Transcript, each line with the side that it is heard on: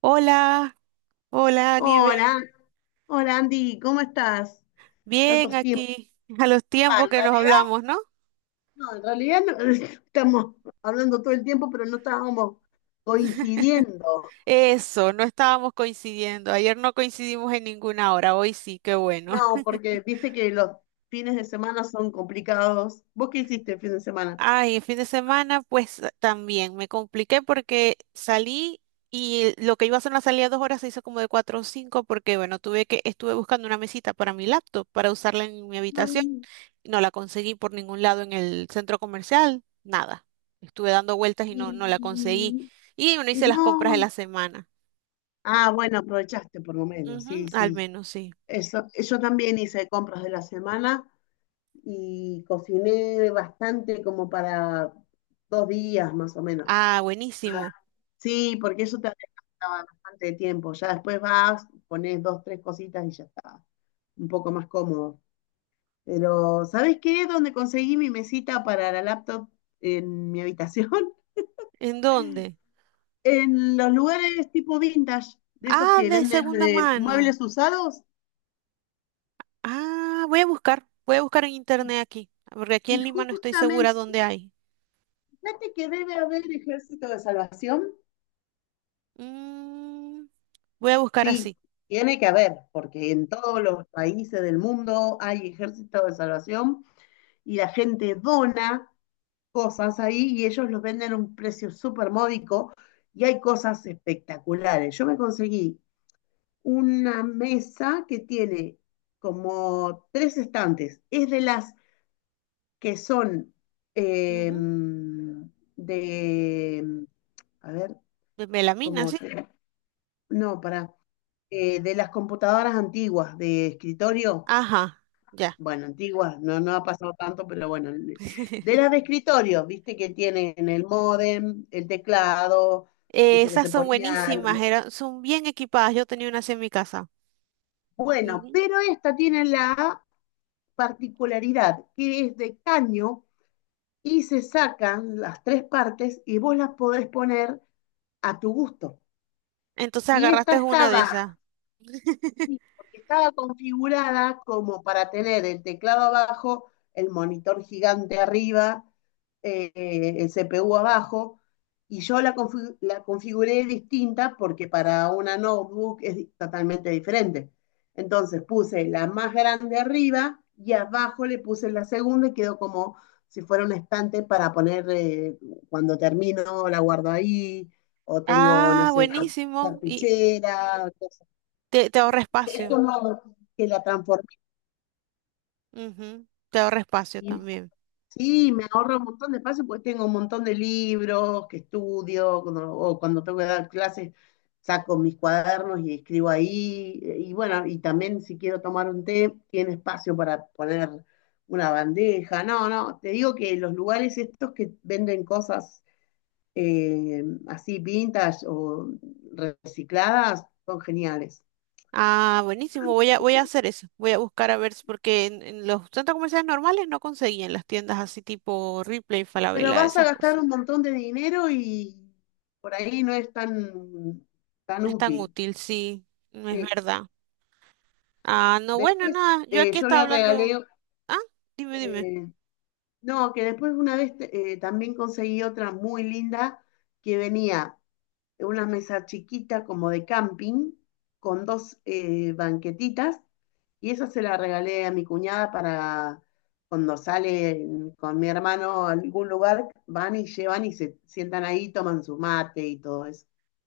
right: Hola, hola Nieve.
left: Hola, hola Andy, ¿cómo estás?
right: Bien
left: Tantos tiempos.
right: aquí, a los
left: Ah,
right: tiempos que nos hablamos, ¿no?
left: en realidad no, estamos hablando todo el tiempo, pero no estábamos coincidiendo.
right: Eso, no estábamos coincidiendo. Ayer no coincidimos en ninguna hora, hoy sí, qué bueno.
left: No, porque viste que los fines de semana son complicados. ¿Vos qué hiciste el fin de semana?
right: Ay, el fin de semana, pues también me compliqué porque salí y lo que iba a ser una salida de dos horas se hizo como de cuatro o cinco porque, bueno, estuve buscando una mesita para mi laptop, para usarla en mi habitación.
left: Ay,
right: No la conseguí por ningún lado en el centro comercial, nada. Estuve dando vueltas y no la conseguí.
left: y-
right: Y uno
left: y
right: hice las
left: no.
right: compras de la semana.
left: Ah, bueno, aprovechaste por lo menos,
right: Ujú,
left: sí,
right: al
left: sí.
right: menos sí.
left: Eso, yo también hice compras de la semana y cociné bastante como para 2 días más o menos.
right: Ah, buenísimo.
left: Sí, porque eso te gasta bastante tiempo. Ya después vas, pones dos, tres cositas y ya está. Un poco más cómodo. Pero, ¿sabes qué? Donde conseguí mi mesita para la laptop en mi habitación?
right: ¿En dónde?
left: En los lugares tipo vintage, de esos
right: Ah,
left: que
right: de
left: venden
right: segunda mano.
left: muebles usados.
right: Ah, voy a buscar en
left: Y,
right: internet aquí, porque aquí
left: y
right: en Lima no estoy segura
left: justamente,
right: dónde hay.
left: fíjate que debe haber ejército de salvación.
right: Mm, voy a buscar
left: Sí,
right: así.
left: tiene que haber, porque en todos los países del mundo hay ejército de salvación y la gente dona cosas ahí y ellos los venden a un precio súper módico y hay cosas espectaculares. Yo me conseguí una mesa que tiene como tres estantes. Es de las que son eh,
right: Ujú.
left: de, a ver,
right: De melamina,
left: ¿cómo?
right: sí.
left: No, para, de las computadoras antiguas de escritorio.
right: Ajá, ya.
left: Bueno, antigua, no, no ha pasado tanto, pero bueno, de las de escritorio, viste que tienen el módem, el teclado, viste que
right: Esas
left: se
right: son
left: ponía,
right: buenísimas, son bien equipadas. Yo tenía una así en mi casa.
left: bueno, pero esta tiene la particularidad que es de caño y se sacan las tres partes y vos las podés poner a tu gusto.
right: Entonces
left: Y esta
right: agarraste una de
left: estaba
right: esas.
left: Sí, porque estaba configurada como para tener el teclado abajo, el monitor gigante arriba, eh, el CPU abajo, y yo la configuré distinta porque para una notebook es totalmente diferente. Entonces puse la más grande arriba y abajo le puse la segunda y quedó como si fuera un estante para poner, cuando termino, la guardo ahí, o tengo, no
right: Ah,
left: sé,
right: buenísimo. Y
left: cartuchera,
right: te ahorra
left: es
right: espacio.
left: como que la transformé.
right: Ujú. Te ahorra espacio también.
left: Sí, me ahorra un montón de espacio porque tengo un montón de libros que estudio, o cuando tengo que dar clases, saco mis cuadernos y escribo ahí. Y bueno, y también si quiero tomar un té, tiene espacio para poner una bandeja. No, no, te digo que los lugares estos que venden cosas, así vintage o recicladas son geniales.
right: Ah, buenísimo. Voy a hacer eso. Voy a buscar a ver, si porque en los centros comerciales normales no conseguían las tiendas así tipo Ripley,
left: Pero
right: Falabella,
left: vas a
right: esas
left: gastar
right: cosas.
left: un montón de dinero y por ahí no es tan, tan
right: No es tan
left: útil.
right: útil, sí, no es
left: Sí.
right: verdad. Ah, no, bueno,
left: Después,
right: nada. Yo aquí
left: yo
right: estaba
left: le
right: hablando.
left: regalé,
right: Ah, dime, dime.
left: eh, no, que después una vez, también conseguí otra muy linda que venía en una mesa chiquita como de camping con dos, banquetitas, y esa se la regalé a mi cuñada para cuando sale con mi hermano a algún lugar, van y llevan y se sientan ahí, toman su mate y todo eso.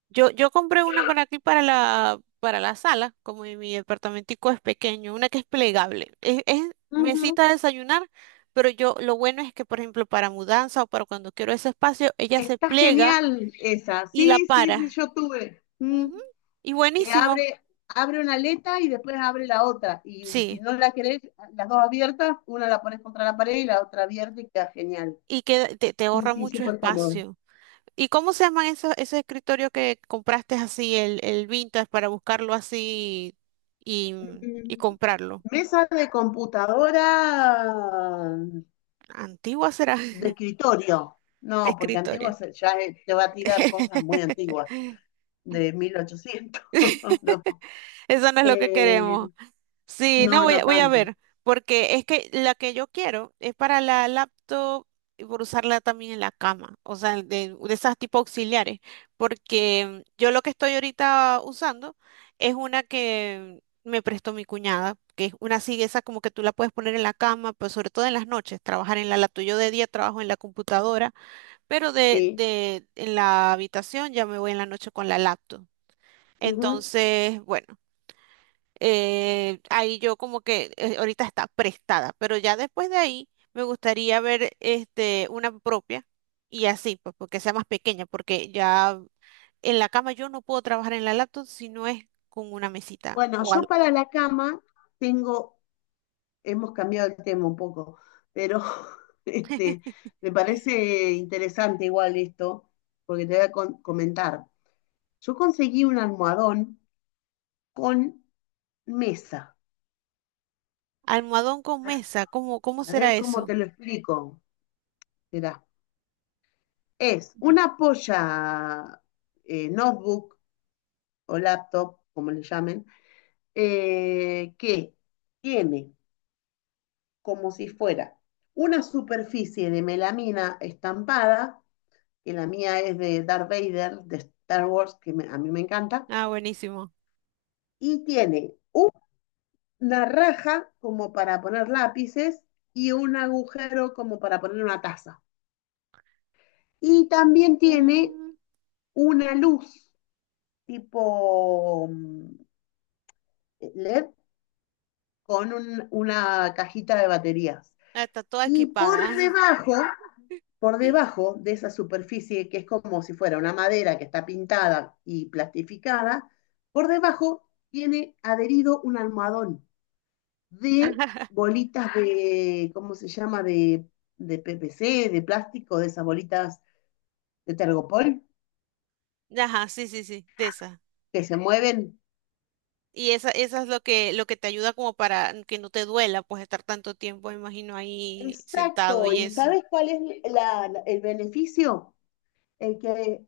right: Yo compré una para aquí, para la sala, como mi departamentico es pequeño, una que es plegable. Es
left: Ujú.
right: mesita de desayunar, pero yo lo bueno es que, por ejemplo, para mudanza o para cuando quiero ese espacio, ella se
left: Está
right: plega
left: genial esa.
right: y la
left: Sí, sí, sí,
right: para.
left: yo tuve. Mm.
right: Ujú. Y
left: Que
right: buenísimo,
left: abre una aleta y después abre la otra. Y si
right: sí.
left: no la querés las dos abiertas, una la pones contra la pared y la otra abierta y queda genial.
right: Y que te
left: Sí,
right: ahorra
left: sí,
right: mucho
left: súper cómodo.
right: espacio. ¿Y cómo se llaman esos escritorios que compraste así, el vintage, para buscarlo así y,
left: Mm.
right: y comprarlo?
left: Mesa de computadora
right: Antigua será
left: de
right: de
left: escritorio. No, porque
right: escritorio.
left: ya, te va a tirar cosas muy antiguas, de 1800. No.
right: Eso no es lo que
left: Eh,
right: queremos. Sí, no,
left: no, no
right: voy a
left: tanto.
right: ver, porque es que la que yo quiero es para la laptop y por usarla también en la cama, o sea, de esas tipo auxiliares, porque yo lo que estoy ahorita usando es una que me prestó mi cuñada, que es una así, esa como que tú la puedes poner en la cama, pero sobre todo en las noches, trabajar en la laptop. Yo de día trabajo en la computadora, pero
left: Sí.
right: en la habitación ya me voy en la noche con la laptop. Entonces, bueno, ahí yo como que ahorita está prestada, pero ya después de ahí me gustaría ver este, una propia y así, pues porque sea más pequeña, porque ya en la cama yo no puedo trabajar en la laptop si no es con una mesita
left: Bueno,
right: o
left: yo
right: algo.
left: para la cama tengo, hemos cambiado el tema un poco, pero este, me parece interesante igual esto, porque te voy a comentar. Yo conseguí un almohadón con mesa.
right: Almohadón con mesa, ¿cómo, cómo
left: A
right: será
left: ver cómo
right: eso?
left: te lo explico. Mirá, es
right: Ujú.
left: una polla, notebook o laptop, como le llamen, que tiene como si fuera una superficie de melamina estampada, que la mía es de Darth Vader, de Star Wars, que a mí me encanta,
right: Ah, buenísimo.
left: y tiene una raja como para poner lápices y un agujero como para poner una taza. Y también tiene
right: Mm,
left: una luz tipo, LED, con una cajita de baterías.
right: ah, está toda
left: Y por
right: equipada.
left: debajo por debajo de esa superficie, que es como si fuera una madera que está pintada y plastificada, por debajo tiene adherido un almohadón de bolitas de, ¿cómo se llama? De PPC, de plástico, de esas bolitas de tergopol
right: Ajá, sí, sí, sí, de esas.
left: que se mueven.
right: Y esa es lo que te ayuda como para que no te duela, pues estar tanto tiempo, me imagino, ahí sentado
left: Exacto,
right: y
left: ¿y
right: eso.
left: sabes cuál es el beneficio? El que,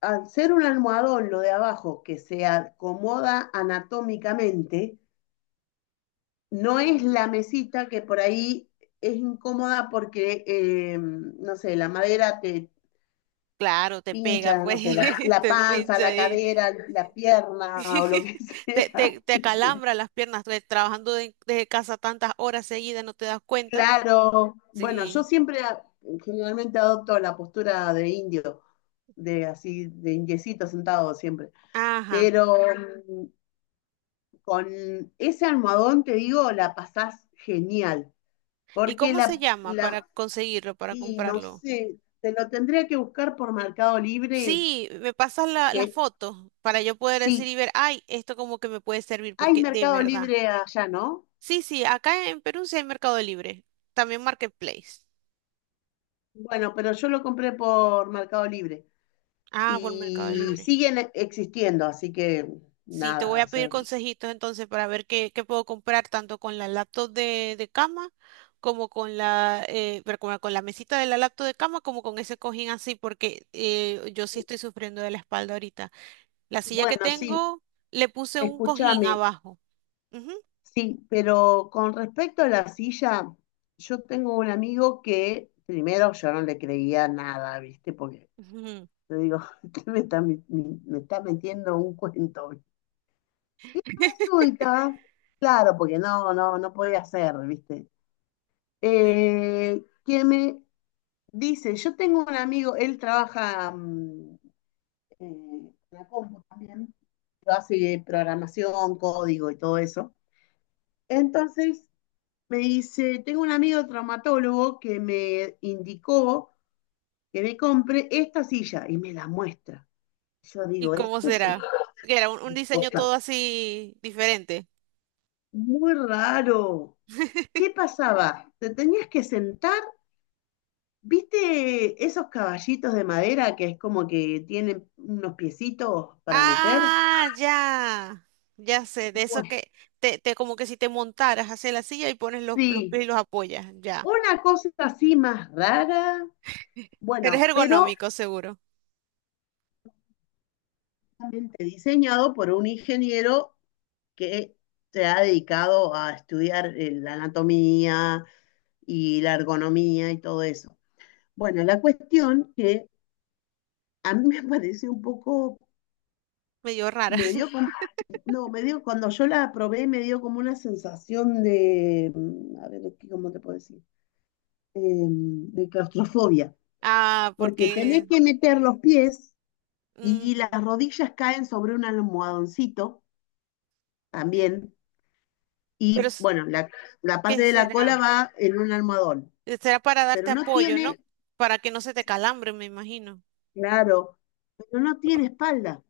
left: al ser un almohadón lo de abajo, que se acomoda anatómicamente, no es
right: Mm.
left: la mesita que por ahí es incómoda porque, no sé, la madera te
right: Claro, te pega,
left: pincha, no
right: pues,
left: sé, la, la
right: te
left: panza,
right: pincha
left: la
right: ahí.
left: cadera, la pierna o lo que sea.
right: Te acalambra las piernas, trabajando desde casa tantas horas seguidas, no te das cuenta.
left: Claro, bueno, yo
right: Sí.
left: siempre generalmente adopto la postura de indio, de así, de indiecito sentado siempre,
right: Ajá.
left: pero, mm, con ese almohadón, te digo, la pasás genial,
right: ¿Y
left: porque
right: cómo se
left: la,
right: llama para
left: la
right: conseguirlo, para
left: Y no
right: comprarlo?
left: sé, te lo tendría que buscar por Mercado Libre,
right: Sí, me pasas las
left: que
right: fotos para yo poder decir
left: sí,
right: y ver, ay, esto como que me puede servir,
left: hay
right: porque de
left: Mercado
right: verdad.
left: Libre allá, ¿no?
right: Sí, sí, acá en Perú sí hay Mercado Libre, también Marketplace.
left: Bueno, pero yo lo compré por Mercado Libre
right: Ah, por Mercado
left: y
right: Libre.
left: siguen existiendo, así que
right: Sí, te voy
left: nada,
right: a
left: o
right: pedir
left: sea,
right: consejitos entonces para ver qué, qué puedo comprar tanto con la laptop de cama como con la, pero como con la mesita de la laptop de cama como con ese cojín así porque yo sí estoy sufriendo de la espalda ahorita. La silla que
left: bueno, sí,
right: tengo le puse un cojín
left: escúchame,
right: abajo. Ujú,
left: sí, pero con respecto a la silla, yo tengo un amigo que primero yo no le creía nada, ¿viste? Porque
right: ujú.
left: yo digo, usted me está metiendo un cuento. Y resulta, claro, porque no, no, no podía ser, ¿viste? Que me dice, yo tengo un amigo, él trabaja, en la compu también, pero hace programación, código y todo eso. Entonces me dice, tengo un amigo traumatólogo que me indicó que me compre esta silla, y me la muestra. Yo
right: ¿Y
left: digo,
right: cómo
left: esto es una
right: será? Que era un diseño todo
left: cosa
right: así diferente.
left: muy raro. ¿Qué pasaba? ¿Te tenías que sentar? ¿Viste esos caballitos de madera que es como que tienen unos piecitos para meter?
right: Ah, ya. Ya sé, de esos
left: Pues
right: que te como que si te montaras, hacia la silla y pones los pies
left: sí,
right: y los apoyas, ya.
left: una cosa así más rara,
right: Pero es
left: bueno, pero
right: ergonómico, seguro.
left: realmente diseñado por un ingeniero que se ha dedicado a estudiar, la anatomía y la ergonomía y todo eso. Bueno, la cuestión que a mí me pareció un poco,
right: Medio rara.
left: me dio No, cuando yo la probé me dio como una sensación de, a ver, ¿cómo te puedo decir? De claustrofobia,
right: Ah,
left: porque tenés
right: porque...
left: que meter los pies, y las
right: ujú.
left: rodillas caen sobre un almohadoncito también,
right: Pero,
left: y
right: s-
left: bueno, la parte
right: ¿qué
left: de la cola
right: será?
left: va en un almohadón,
right: Será para
left: pero
right: darte
left: no
right: apoyo, ¿no?
left: tiene,
right: Para que no se te calambre, me imagino.
left: claro, pero no tiene espalda,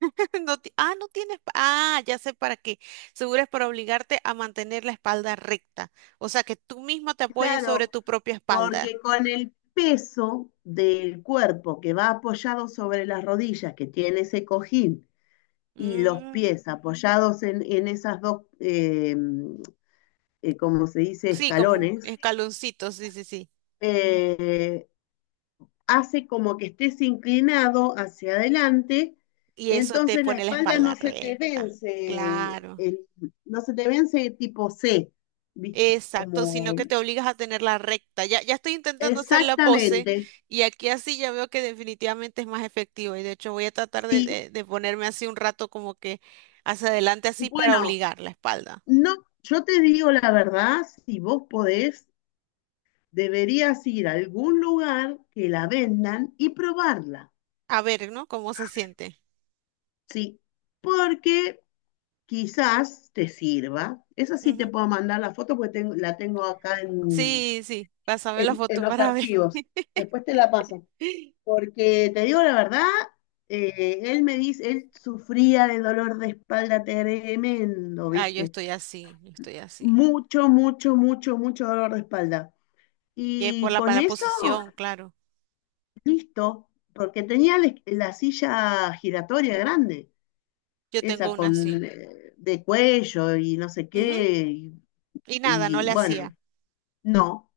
right: No ti- ah, no tienes... pa- Ah, ya sé para qué. Seguro es para obligarte a mantener la espalda recta. O sea, que tú mismo te apoyes sobre
left: claro,
right: tu propia espalda.
left: porque con el peso del cuerpo, que va apoyado sobre las rodillas, que tiene ese cojín, y los
right: Mm.
left: pies apoyados en esas dos, como se dice,
right: Sí, como
left: escalones,
right: escaloncitos, sí, sí, sí.
left: eh, hace como que estés inclinado hacia adelante,
right: Y eso te
left: entonces la
right: pone la
left: espalda no
right: espalda
left: se te
right: recta.
left: vence,
right: Claro.
left: no se te vence tipo C, ¿viste?
right: Exacto, sino
left: Como
right: que te obligas a tenerla recta. Ya estoy intentando hacer la pose
left: exactamente,
right: y aquí así ya veo que definitivamente es más efectivo. Y de hecho voy a tratar
left: sí,
right: de ponerme así un rato como que hacia adelante así para
left: bueno,
right: obligar la espalda.
left: no, yo te digo la verdad, si vos podés, deberías ir a algún lugar que la vendan y probarla.
right: A ver, ¿no? ¿Cómo se siente?
left: Sí, porque quizás te sirva. Esa sí te
right: Ujú.
left: puedo mandar la foto, porque la tengo acá en,
right: Sí, sí. Pásame la
left: en
right: foto
left: los
right: para ver.
left: archivos. Después te la paso. Porque te digo la verdad, él me dice, él sufría de dolor de espalda tremendo,
right: Ah, yo
left: ¿viste?
right: estoy así, yo estoy así.
left: Mucho, mucho, mucho, mucho dolor de espalda.
right: Y es
left: Y
right: por
left: con
right: para la
left: eso,
right: posición, claro.
left: listo, porque tenía la silla giratoria grande.
right: Yo tengo
left: Esa
right: una así.
left: con, de cuello y no sé
right: Ujú.
left: qué,
right: Y nada, no le hacía.
left: bueno, no,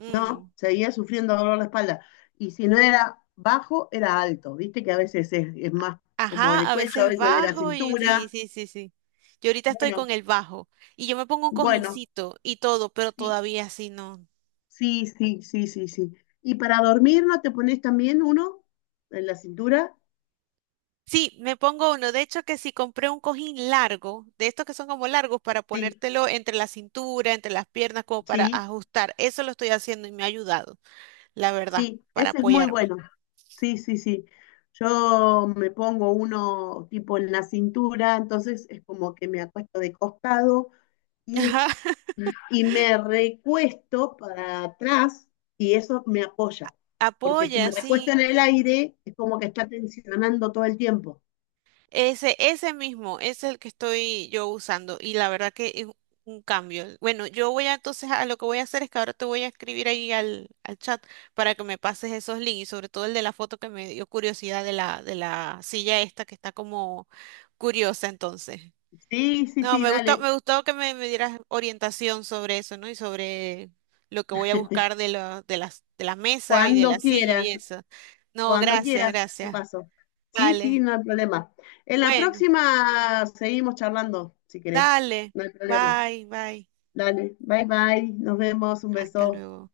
right: Mm.
left: no, seguía sufriendo dolor de espalda. Y si no era bajo, era alto, viste que a veces es más como
right: Ajá,
left: el
right: a
left: cuello, a
right: veces
left: veces de la
right: bajo y sí,
left: cintura.
right: sí, sí, sí. Yo ahorita estoy
left: Bueno,
right: con el bajo y yo me pongo un
left: bueno,
right: cojincito y todo, pero
left: sí,
right: todavía así no.
left: sí, sí, sí, sí, sí. ¿Y para dormir no te pones también uno en la cintura?
right: Sí, me pongo uno. De hecho, que si compré un cojín largo, de estos que son como largos para
left: Sí,
right: ponértelo entre la cintura, entre las piernas, como para
left: sí.
right: ajustar. Eso lo estoy haciendo y me ha ayudado, la verdad,
left: Sí,
right: para
left: ese es muy
right: apoyarme.
left: bueno. Sí, sí, sí. Yo me pongo uno tipo en la cintura, entonces es como que me acuesto de costado y,
right: Ajá,
left: me recuesto para atrás, y eso me apoya. Porque si
right: apoya,
left: me recuesto
right: sí.
left: en el aire, es como que está tensionando todo el tiempo.
right: Ese mismo, es el que estoy yo usando y la verdad que es un cambio. Bueno, yo voy a entonces a lo que voy a hacer es que ahora te voy a escribir ahí al chat para que me pases esos links y sobre todo el de la foto que me dio curiosidad de de la silla esta que está como curiosa entonces.
left: Sí, sí,
right: No,
left: sí, dale.
right: me gustó que me dieras orientación sobre eso, ¿no? Y sobre lo que voy a buscar de de la mesa y de
left: Cuando
right: la silla y
left: quieras,
right: eso. No,
left: cuando
right: gracias,
left: quieras, te
right: gracias.
left: paso. Sí, sí,
right: Vale.
left: no hay problema. En la
right: Bueno.
left: próxima seguimos charlando, si querés.
right: Dale,
left: No hay problema.
right: bye, bye.
left: Dale, bye bye, nos vemos, un
right: Hasta
left: beso.
right: luego.